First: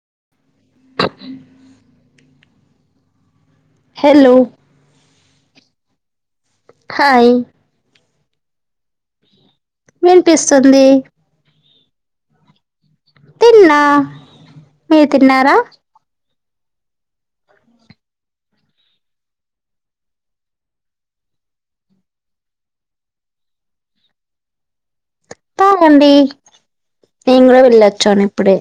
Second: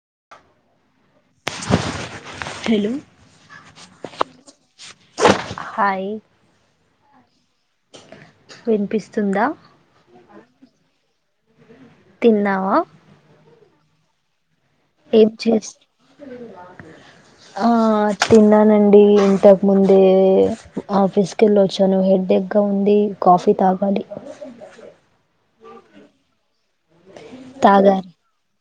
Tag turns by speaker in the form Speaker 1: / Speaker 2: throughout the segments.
Speaker 1: [inaudible]
Speaker 2: వచ్చి
Speaker 1: hello.
Speaker 2: Hello.
Speaker 1: Hi.
Speaker 2: Hi.
Speaker 1: వినిపిస్తుందా.
Speaker 2: వినిపిస్తుంది.
Speaker 1: తిన్నావా.
Speaker 2: తిన్నా మీ తిన్నారా.
Speaker 1: తిన్న బాగుంది ఆ తిన్నానండి ఇంతకు ముందే ఆఫీసుకు వెళ్ళొచ్చాను హెడేక్ ఇంకా ఉంది కాఫీ తాగాలి.
Speaker 2: తాగండి నేను కూడా
Speaker 1: తాగాలి
Speaker 2: వెళ్ళచ్చను ఇప్పుడే.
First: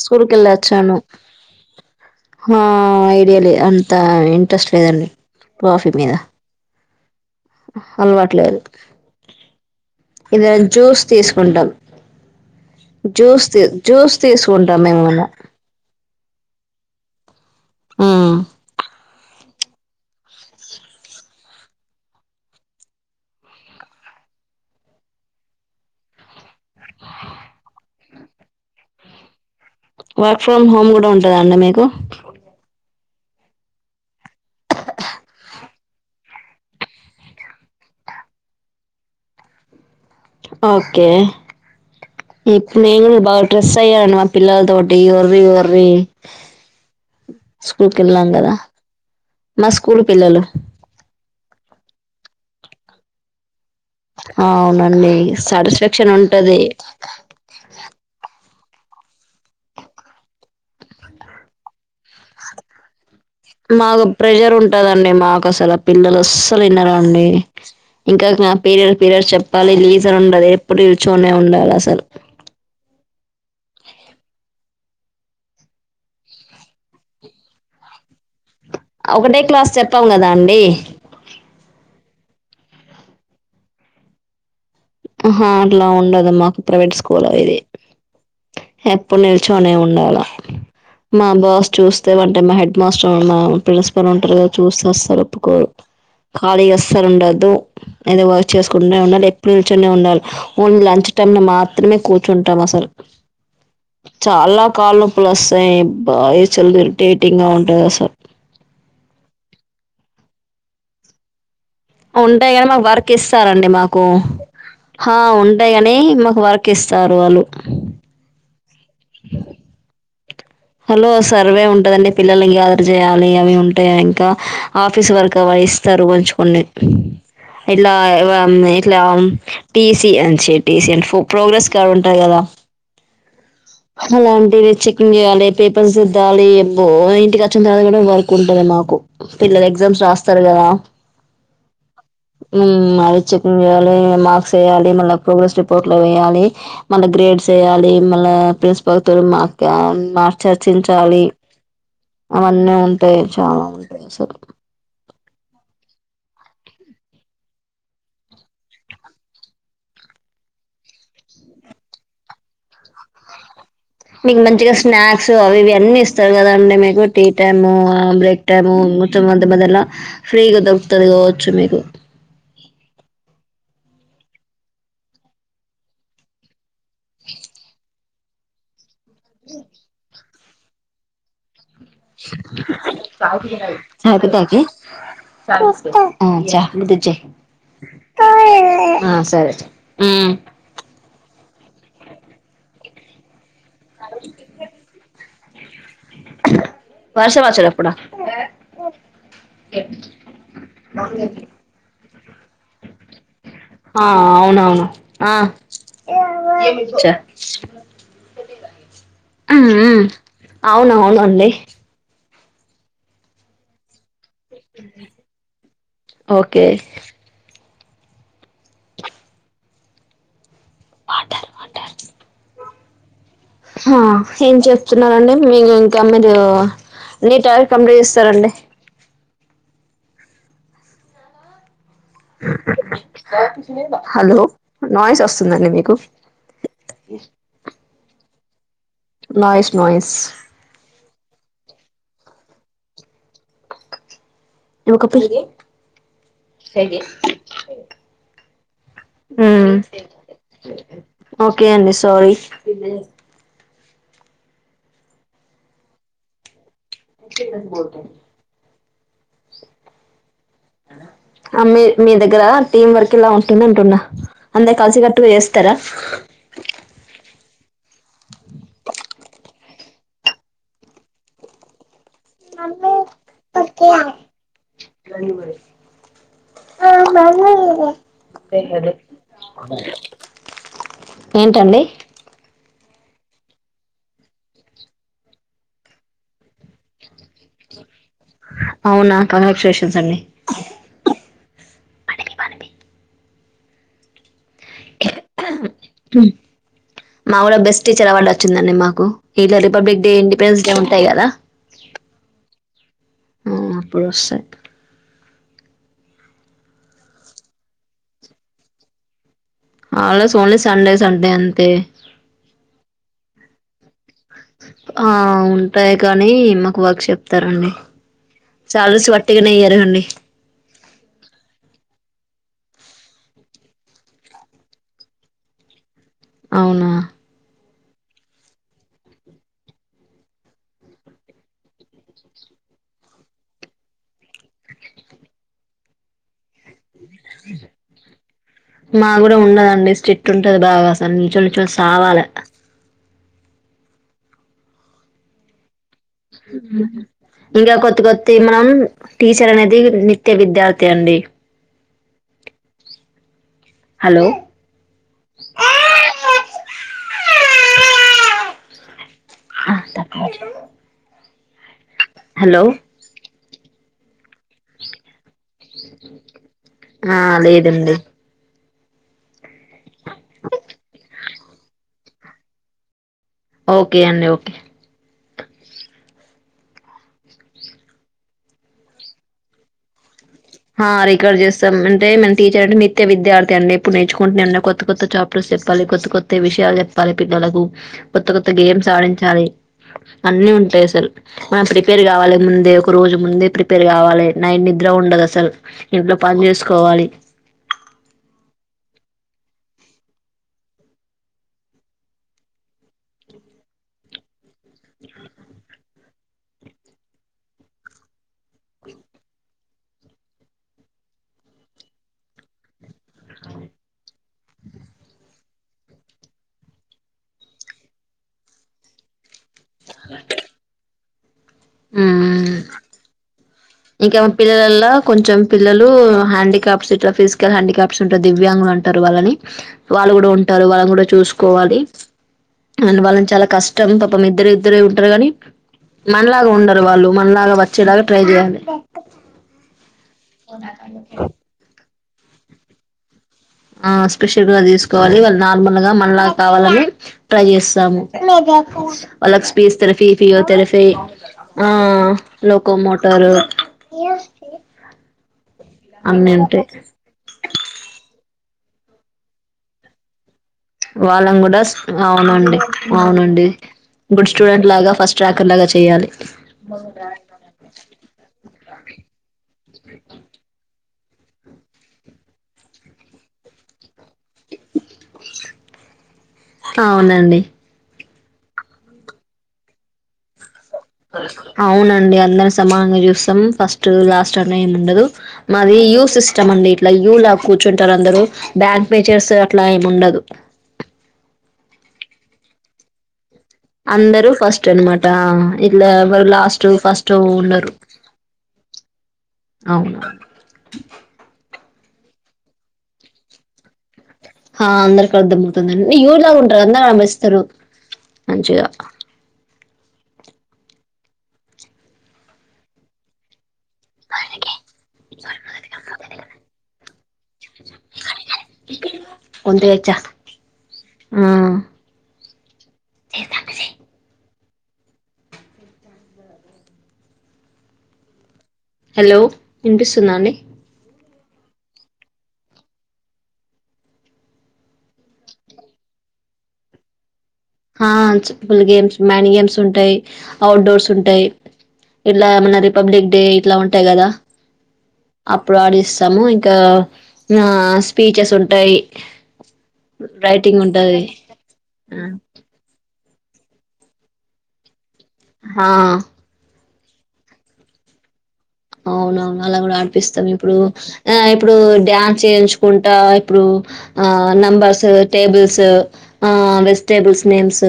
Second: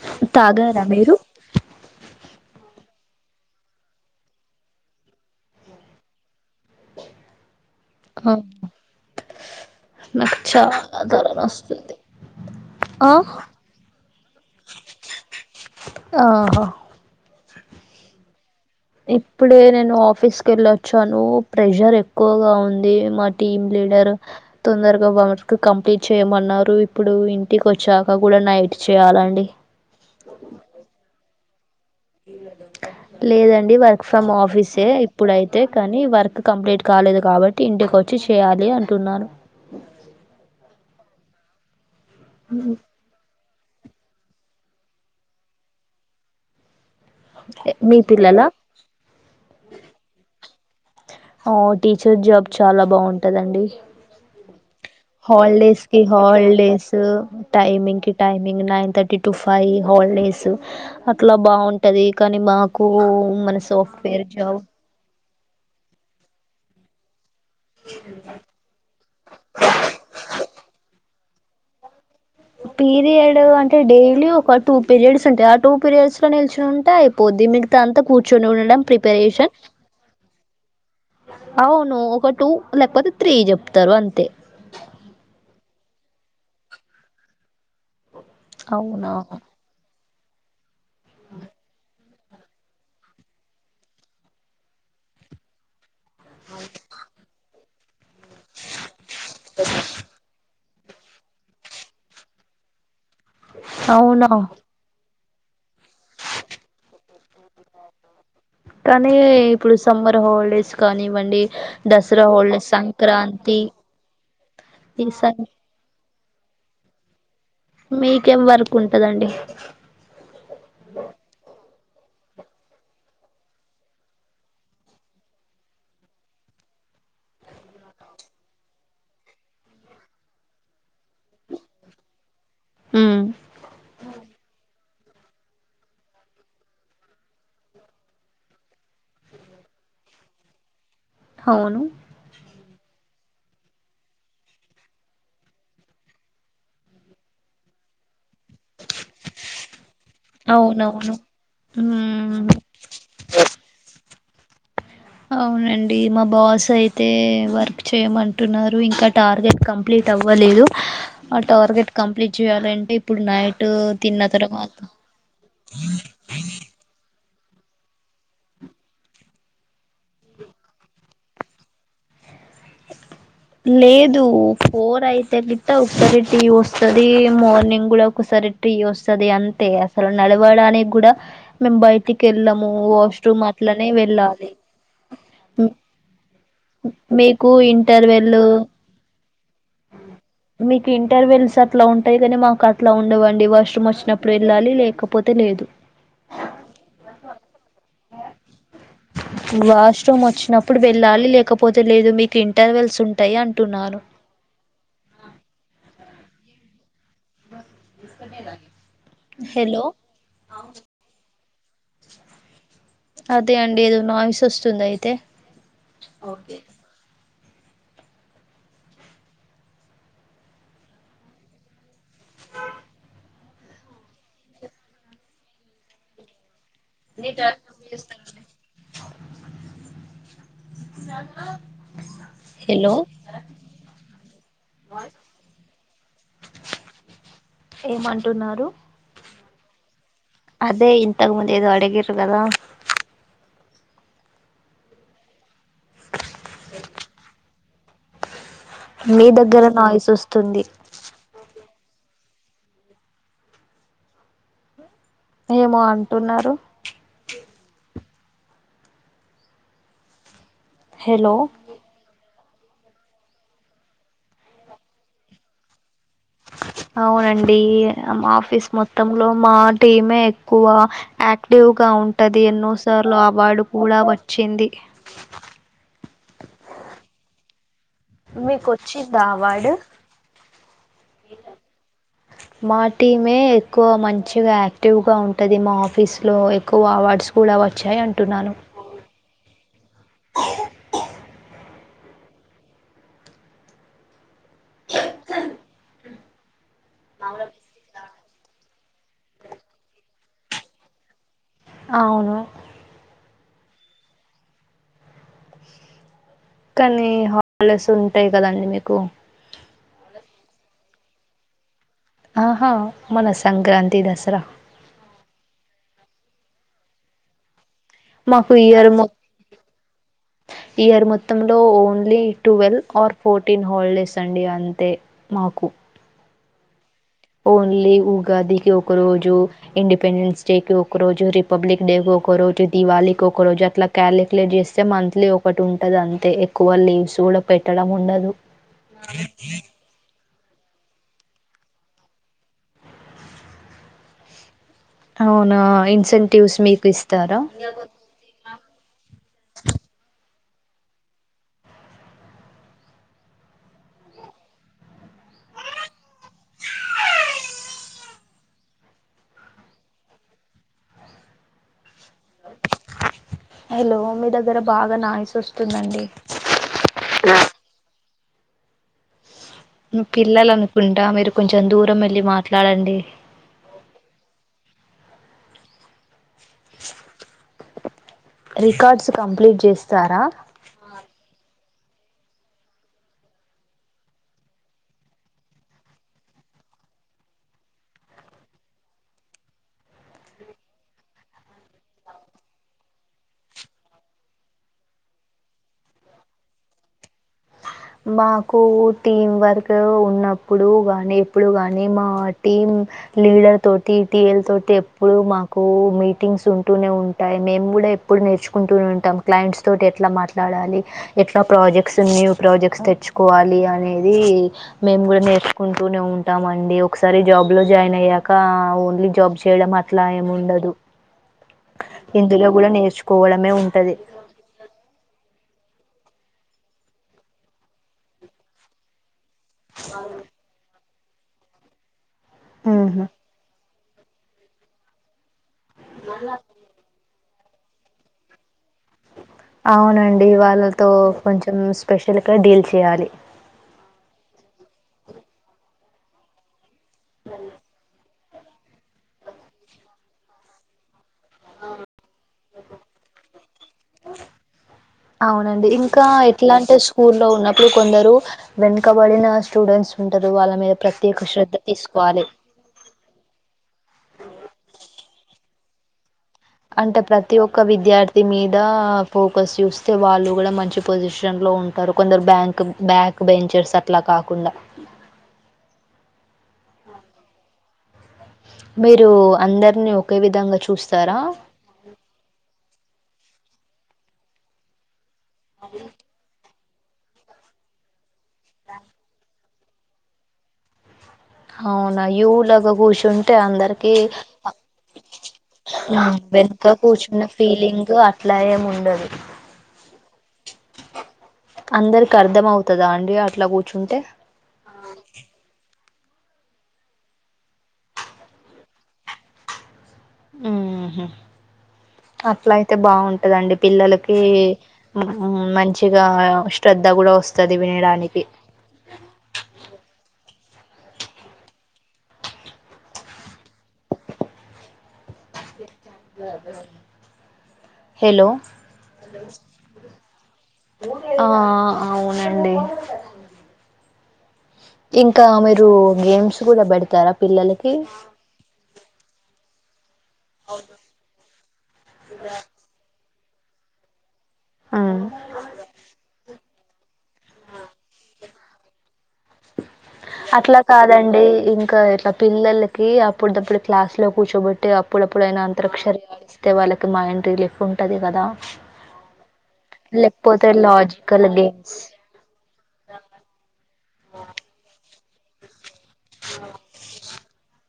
Speaker 2: స్కూల్ కి వెళ్లి వచ్చా
Speaker 1: తాగారా
Speaker 2: ను
Speaker 1: మీరు
Speaker 2: ఆ ఐడియా లేదు అంత ఇంట్రెస్ట్ లేదండి కాఫీ మీద.
Speaker 1: ఆ
Speaker 2: అలవాట్లేదు.
Speaker 1: నాకు
Speaker 2: ఇద జూస్
Speaker 1: చాలా
Speaker 2: తీసుకుంటాం
Speaker 1: తలనొస్తుంది ఆ
Speaker 2: జూస్ తి జూస్. తీసుకుంటాం మేము ఇంగ
Speaker 1: ఆహా
Speaker 2: మ్.
Speaker 1: ఇప్పుడే నేను ఆఫీస్ కెళ్ళోచ్చాను ప్రెజర్ ఎక్కువగా ఉంది మా టీమ్లీ లీడర్ తొందరగా వర్క్ కంప్లీట్ చేయమన్నారు ఇప్పుడు ఇంటికి వచ్చాక కూడా నైట్. చేయాలండి..
Speaker 2: వర్క్ ఫ్రమ్ హోమ్ కూడా ఉంటదా అండి మీక్.
Speaker 1: లేదండి వర్క్ ఫ్రమ్ ఆఫీసే ఇప్పుడయితే కానీ వర్క్ కంప్లీట్ కా. కాలేదు కాబట్టి ఇంటికొచ్చి చేయాలి అంటున్నాను.
Speaker 2: ఓకే ఇప్పు నేను స్ట్రెస్స్ అయ్యాను మా పిల్లతోటి ఒర్లీ ఒర్లి స్కూల్
Speaker 1: మీ
Speaker 2: కెళ్ళాం
Speaker 1: పిల్లలా
Speaker 2: కదా మా స్కూల్ పిల్లలు.
Speaker 1: ఆ టీచర్ జాబ్ చాలా బాగుంటదండి..
Speaker 2: అవునండి
Speaker 1: హాలిడేస్కి
Speaker 2: సాటిస్ఫాక్షన్ ఉంటది
Speaker 1: హాలిడేస్ టైమింగ్కి టైమి ఇంగ్ nine thirty to five holidays అట్లా బాగుంటది కానీ మాకు మన
Speaker 2: మాకు
Speaker 1: సాఫ్ట్వేర్
Speaker 2: ప్రెజర్
Speaker 1: జాబ్
Speaker 2: ఉంటదండి మాకసల్ ఆ పిల్లలు అస్సలు వినరండి. ఇంకా నా పీరియడ్ పీరియడ్స్ చెప్పాలి లీజర్ ఉండదు ఎప్పుడు నిల్చోనే ఉండాలసలు.
Speaker 1: పీరియడ్ అంటే డైలీ ఒక టూ పీరియడ్స్ ఉంటాయ్ ఆ టూ పీరియడ్స్లో నిల్చోనుంటే అయిపోద్ది మీ తాంతా కూర్చొని ఉండడం
Speaker 2: ఒకటే
Speaker 1: ప్రిపరేషన్
Speaker 2: క్లాస్ చెప్పాం కదా అండి
Speaker 1: అవును. ఒక టూ లేకపోతే త్రీ చెప్తారు అంతే
Speaker 2: ఆహా అట్లా ఉండదు మాకు ప్రైవేట్ స్కూల్ ఇది
Speaker 1: అవునా
Speaker 2: ఎప్పుడ్నిల్చొనే ఉండాల మా బాస్ చూస్ స్తే అంటే మా హెడ్ మాస్టర్ మా ప్రిన్సిపల్ ఉంటరు కదా చూస్తే అస్సలు ఒప్పుకోరు. ఖాళీగా అస్సలుండద్దు ఏదో వర్క్ చేసుకుంటూనే ఉండాలి. ఎప్పుడు నిల్చొనే ఉండాలి. ఓన్లీ లంచ్ టైంలో మాత్రమే కూర్చుంటాం అసలు
Speaker 1: అవునా
Speaker 2: చాలా కాల్ నొప్పులోస్తాయ్ బాయ్స్ చాలా ఇర్రిటేటింగ్గా ఉంటదసలు.
Speaker 1: కానీ ఇప్పుడు సమ్మర్ హాలిడేస్ కానివ్వండి. దసరా
Speaker 2: ఉంటాయి
Speaker 1: హాలిడేస్
Speaker 2: కాని మాకు వర్క్
Speaker 1: సంక్రాంతి
Speaker 2: ఇస్తారండి మాకు
Speaker 1: ఈ
Speaker 2: హా
Speaker 1: సం
Speaker 2: ఉంటాయి కాని మా వర్క్ ఇస్తారు వాళ్ళు
Speaker 1: మీకేం వర్క్ ఉంటదండి.
Speaker 2: హలో సర్వే ఉంటదండి పిల్లల్ని గ్యాదర్ చేయాలి అవి ఉంటాయ్ ఇంకా ఆఫీస్ వర్క్ అవి ఇస్తారు కొంచ్కొన్ని ఇట్లా ఇట్లా టీసీ అంచి టీసి అంట ప్రోగ్రెస్ కార్డు ఉంటది కదా
Speaker 1: మ్
Speaker 2: అలాంటివి చేయాలి పేపర్స్ రిద్దాలి అబ్బో ఇంటికి వచ్చిన తర్వాత కూడా వర్క్ ఉంటది మాకు పిల్లల ఎగ్జామ్స్ రాస్తరు కదా
Speaker 1: అవును.
Speaker 2: మ్ మ్ చెక్కింగ్ చేయాలి మార్క్స్ వేయాలి మళ్ళ ప్రోగ్రెస్ రిపోర్ట్లు వేయ్యాలి మళ్ళ గ్రేడ్స్ చేయాలి మళ్ళ ప్రిన్సిపల్తో మార్కు మార్క్స్
Speaker 1: అవునవును
Speaker 2: చర్చించాలి.
Speaker 1: ఉమ్
Speaker 2: అవన్నీ ఉంటాయ్ చాలా ఉంటాయసలు
Speaker 1: అవునండి. మా బాస్ అయితే వర్క్ చేయమంటున్నారు ఇంకా టార్గెట్ కంప్లీట్ టవ్వలేదు ఆ టార్గెట్ కంప్లీట్ చేయాలంటే ఇప్పుడు నైట్ తిన్న
Speaker 2: మీకు మంచిగా
Speaker 1: తర్వాత
Speaker 2: స్నాక్స్ అవి ఇవి అన్నీ ఇస్తారు కదాండి మీకు టీ టైము బ్రేక్ టైము మొత్తమంత మద్యల ఫ్రీగా దొరుకుతాది కావచ్చు మీకు
Speaker 1: లేదు ఫోర్ అయితే గిట వస్తది. టీ వస్తది మార్నింగ్ కూడా ఒకసారి టీ వస్తది అంతే అసలు నడవడానిక్కూడా మేమ్ బయటి కెళ్ళము వాష్రూమ్ అట్లనే
Speaker 2: చాయ్
Speaker 1: వెళ్ళాలి.
Speaker 2: పితాకి ఆ చా బుద్ధి చెయ్
Speaker 1: మీకు ఇంటర్వెల్. లు
Speaker 2: ఆ సరే మ్మ్
Speaker 1: మీకు ఇంటర్వెల్స్ అట్ అట్లా ఉంటాయి కాని మాకు అట్లా ఉండవండి వాష్రూమ్ వచ్చినప్పుడు వెళ్ళాలి లేకపోతే లేదు
Speaker 2: వర్షవచ్చేటప్పుడ
Speaker 1: వాష్రూమ్ వచ్చినప్పుడు వెళ్ళాలి లేకపోతే లేదు మీకు ఇంటర్వెల్స్ ఉం
Speaker 2: ఆ అవునవును ఆ
Speaker 1: హలో
Speaker 2: అవున అవును అండి
Speaker 1: అదే అండి ఏదో నాయిస్ వస్తుంది అయితే
Speaker 2: ఓకే వాటర్ వాటర్ ఆ ఏం చెప్తున్నరండి మీరు ఇంకా మీరు నీటై కంప్లీట్ చెస్తారండి
Speaker 1: నా
Speaker 2: హలో నయిస్ వస్తుందండి మీకు
Speaker 1: ఏమంటున్నారు
Speaker 2: నయిస్ నయిస్
Speaker 1: అదే ఇంతకు్ ముంద ఏదో అడిగిర్రుకదా
Speaker 2: నుకప్పు స
Speaker 1: మీ దగ్గర నాయిస్ వస్తుంది
Speaker 2: కే అండి సోరి
Speaker 1: ఏమో అంటున్నారు
Speaker 2: మీలాస బోత
Speaker 1: హలో
Speaker 2: ఆ మీ మీ దగ్ గ్గర టీం వర్క్ ఇలా ఉంటుంది అంటున్నా అందే కలిసిగట్టుగా చేస్తారా
Speaker 1: అవునండి మా ఆఫీస్ మొత్త లో మా టీమే ఎక్కువ యాక్టివ్ వగా ఉంటుంది ఎన్నో సార్లు అవార్డు కూడా వచ్చింది
Speaker 2: ఆ మ
Speaker 1: మీకోచ్చిందా అవార్డు
Speaker 2: ఏంటండి
Speaker 1: మా టీమే ఎక్కువ మంచిగా యాక్టివ్గా ఉంటుంది మా ఆఫీస్లో ఎక్కువ అవాడ్స్
Speaker 2: అవునా కంగ్రాచ్యులేషన్స్ అండి పడవివానవి మకూడ బెస్ట్ టీచర్ అవడ్ వచ్చిందండి మాకు ఇలా రిపబ్లిక్ డే ఇండిపెండెన్స్ డే ఉంటాయి కదా
Speaker 1: అవును
Speaker 2: ఆ అప్పుడు వస్టై
Speaker 1: కానీ హాలడేస్ ఉంటాయి కదండి మీకు
Speaker 2: holidays only Sunday Sunday అంతే
Speaker 1: ఆహా మన సంక్రాంతి దస్
Speaker 2: ఆ ఉంటాయ్ కానీ మాకు వర్క్ చెప్తారండి
Speaker 1: మాకు ఇయర్ మొ
Speaker 2: సాలరీస్ వాట్టిగానే ఇయ్యారండి
Speaker 1: ఇయర్ మొత్తంలో only twelve or fourteen holidays అండి అంతే మాకు
Speaker 2: అవునా
Speaker 1: ఓన్లీ ఉగాదికి ఒక రోజు ఇండిపెండెన్స్ డె కి ఒక రోజు రిపబ్లిక్ డె కి ఒక రో దివాళికి ఒక రోజు అట్లా క్యాలిక్యులేట్ చేస్తే మంత్లీ ఒకటి ఉంటది అంతే ఎక్కువ లీవ్స్ కూడా పెట్టడం ఉండదు
Speaker 2: ట్ంటది బాగా అసలు నిలుచోని నిలుచోని సావాలే
Speaker 1: అవునా ఇ
Speaker 2: ఇంగ కొత్త కొత్తయ్ మనం టీచర్ అనేది ని త్య విద్యార్థి అండి హలో ఆ తప్ప హలో
Speaker 1: హలో మీ దగ్గర బాగ నాయిస్ వస్తుందండి.
Speaker 2: ఆ లేదండి.
Speaker 1: నువ్ పిల్లలనుకుంటా మీరు కొంచెం దూరం వెళ్ళి మాట్లాడండి.
Speaker 2: ఓకె అండి ఓకె.
Speaker 1: రికార్డ్స్ కంప్లీట్ చేస్తారా?
Speaker 2: హా రికార్డ్ చేస్ సమ్ అంటే మన టీచర్ అంటే, నిత్య విద్యార్థి అండి. ఎప్పుడు నేర్చుకుంటనే ఉన్న, కొత్త కొత్త చాప్టర్స్ చెప్పాలి కొత్త కొత్త విష యాలు చెప్పాలి పిల్లలకు. కొత్త కొత్త గేమ్స్ ఆడించాలి. అన్ని ఉంటాయి అసల్. మనం ప్రిపేర్ కావాలె. ముందే ఒక రోజు ముందే ప్రిపేర్ కావాలె. నైట్ ని ద్ర ఉండదు అసల్ ఇంట్లో పని చేసుకోవాలి.
Speaker 1: మాకు టీం వర్క్ ఉన్నప్పుడు గాని, ఎప్పుడు గాని, మా టీం లీడర్ తోటి, టీఎల్ తోటి, ఎప్పుడు మాకు మీటింగ్స్ ఉంటూనే ఉంటాయి. మేము ఇప్పుడే ఎప్పుడు నేర్చుకుంటూనే ఉంటాం. క్లయింట్స్ తోటి ఎట్ల మాట్లాడాలి? ఎట్ల ప్రాజెక్ట్స్ అన్ని ప్రాజెక్ట్ తెచ్చుకోవాలి అనేది, మేము కూడ నేర్చుకుంటూనే ఉంటాం అండి. ఒకసారి జాబ్ జాబ్ లో జాయిన్ అయ్యాక, ఓన్లీ జాబ్ చేయడం అట్ల ఏముండదు. ఇందులో
Speaker 2: మ్మ్
Speaker 1: కూడ నేర్చుకోవడమే ఉ
Speaker 2: ఇంకా మా పిల్లలలో కొంచెం పిల్లలు హ్యాండికాప్స్, ఇట్లా ఫిజికల్ హ్యాండికాప్స్ ఉంటారు. దివ్యాంగులు అంటారు వాళ్ళని. వాళ్ళు కూడ ఉంటారు. వాళ్ళని కూడ చూసుకోవాలి. అండ్ వాళ్ళని చాలా కస్ ష్టం పాపం ఇద్దరు ఇద్దరే ఉంటారు గాని, మనలాగా ఉండరు వాళ్ళు మనలాగా వచ్చేలాగా ట్రై చేయాలి.
Speaker 1: అవునండి. వాళ్ళతో కొంచెం స్పెషల్గా డీల్ చేయాలి.
Speaker 2: ఆ స్పెషల్ గా తీసుకోవాలి. వాళ్ నార్మల్ గా మనలాగా కావల్లని ట్రై చేస్తాము. వాళ్లకి స్పీచ్ తెరపి, పియోతెరఫీ, ఆ లోకో మోటారు
Speaker 1: అవునండి. ఇంకా
Speaker 2: అన్నీ ఉంటాయి
Speaker 1: ఎట్లాంటే స్కూలో ఉన్నప్పుడు కొందరు వెనకబడిన స్టూడెంట్స్ ఉంటారు. వాళ్ళ మీద ప్రత్యేక
Speaker 2: వాళ్ళని
Speaker 1: శ్రద్ధ
Speaker 2: కూడా
Speaker 1: తీసుకోవాలి.
Speaker 2: అవునండి అవునండి గుడ్ స్టూడెంట్ లాగా, ఫస్ట్ ర్యాకర్ లాగ చెయ్యాలి.
Speaker 1: అంటే, ప్రతి ఒక్క విద్యార్థి మీద ఫోకస్ చూస్తే వాళ్ళు కూడ మంచి పొజిషన్ లో ఉంటారు కొందరు బ్యాంక్, బ్యాక్ బెంచర్స్ అట్ల కాక్ కుండా
Speaker 2: అవునండి.
Speaker 1: మీరు అందరిని ఒకే విధంగా చు
Speaker 2: అవునండి. అందరు సమానంగా చూస్తాం. ఫస్ట్ లాస్ట్ అని ఏం ఉండదు. మాది యూ సిస్టమ్ అండి. ఇట్లా యూ లాగ కూర్చుంటారు అందరు. బ్యాంక్ బెంచర్స్ అట్ల ఏం ఉండదు.
Speaker 1: అవునా! యు లాగా కూర్చున్ టె అందరికి,
Speaker 2: అందరూ ఫస్ట్ అనమాట ఇట్లా ఎవరు
Speaker 1: వెనుక
Speaker 2: లాస్ట్ ఫస్ట్
Speaker 1: కూర్చున్న
Speaker 2: ఉండరు
Speaker 1: ఫీలింగ్ అట్ లయముండదు.
Speaker 2: అవును.
Speaker 1: అందరికి అర్ధం అవుతదా అండి అట్ల కూర్చుంటే?
Speaker 2: హ అందరికీ అర్ధమవుతదండి. నె యు లాగుంటరు. అందరు కనిపిస్తరు. మంచిగా.
Speaker 1: మ్ హు అట్లయితే బాగుంటదండి. పిల్లలకి, మం మంచిగ శ్రద్ధ కూడా వస్ చదివినడానికి.
Speaker 2: మ్ సీన్ రాక్షసి
Speaker 1: హెలో
Speaker 2: హలో వినిపిస్తుందా అండి?
Speaker 1: ఆ అవునండి ఇంకా మీరు గేమ్స్ కూడా పెడతారా పిల్లలకి
Speaker 2: ఆ చిపుల్ గేమ్స్ మ్యాన్ గేమ్స్ ఉంటాయి ఔట్ డోర్స్ ఉంటాయి ఇట్లా ఏ మన రిపబ్లిక్ డే ఇట్లా ఉంటాయి కదా
Speaker 1: ఉమ్
Speaker 2: అప్పుడు ఆడిస్తాము ఇకా ఆ స్పీచెస్ ఉంటాయి రైటింగ్
Speaker 1: అట్లా
Speaker 2: ఉంటది
Speaker 1: కాదండి ఇంకా ఇట్లా పిల్లలు కి అప్పుడు దప్పుడు క్లాస్ లో కూర్చోబెట్టి అప్పుడప్పుడు అయినా
Speaker 2: ఆ
Speaker 1: అంతరక్షర్యాలు ఇస్తే వాళ్ళకి మైండ్ రిలీఫ్ ఉంటది కదా
Speaker 2: అవునవును అలా కూడా అడిపిస్తాము
Speaker 1: లేకపోతే
Speaker 2: ఇప్పుడు ఆ
Speaker 1: లాజికల్
Speaker 2: ఇప్పుడు
Speaker 1: గేమ్స్
Speaker 2: డ్యాన్స్ చేయించుకుంటా ఇప్పుడు ఆ నంబర్స్ టేబిల్స్ ఆ వెజిటేబుల్స్ నేమ్స్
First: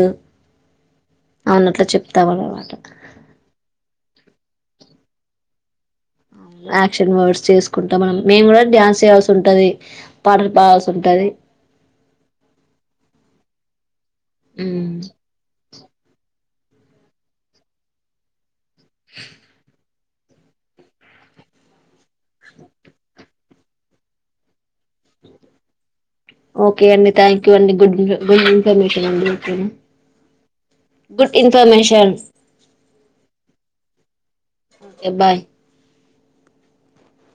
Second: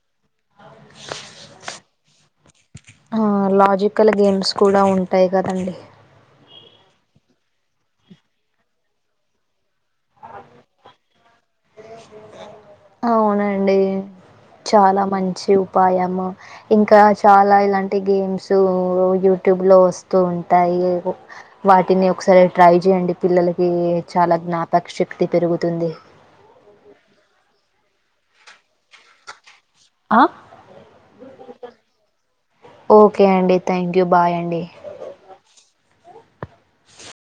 Speaker 2: అవునట్లు చెప్తావన్నమాట
Speaker 1: ఆ లాజికల్ గేమ్స్ కూడా ఉంటాయి కదండి
Speaker 2: యాక్షన్ వర్డ్స్ చేసుకుంటాం మనం మేము కూడా డ్యాన్స్ చేయాల్సి ఉంటది పాటలు పావాల్సి ఉంటది
Speaker 1: అవునండి చాలా మంచి ఉపాయము ఇంకా చాలా ఇలాంటి గేమ్స్ యూట్యూబ్ లో వస్తా ఉంటాయి వాటిని ఒకసారి ట్రై చేయండి పిల్లలకి చాలా జ్ఞాపక శక్తి క్తి పెరుగుతుంది
Speaker 2: ఓకే అండి థ్యాంక్ యూ అండి గుడ్ గుడ్ ఇన్ఫర్మేషన్ అండి
Speaker 1: ఆ
Speaker 2: గుడ్ ఇన్ఫర్మేషన్
Speaker 1: ఓకే అండి థ్యాంక్ యూ బాయ్ అండి
Speaker 2: ఓకే బాయ్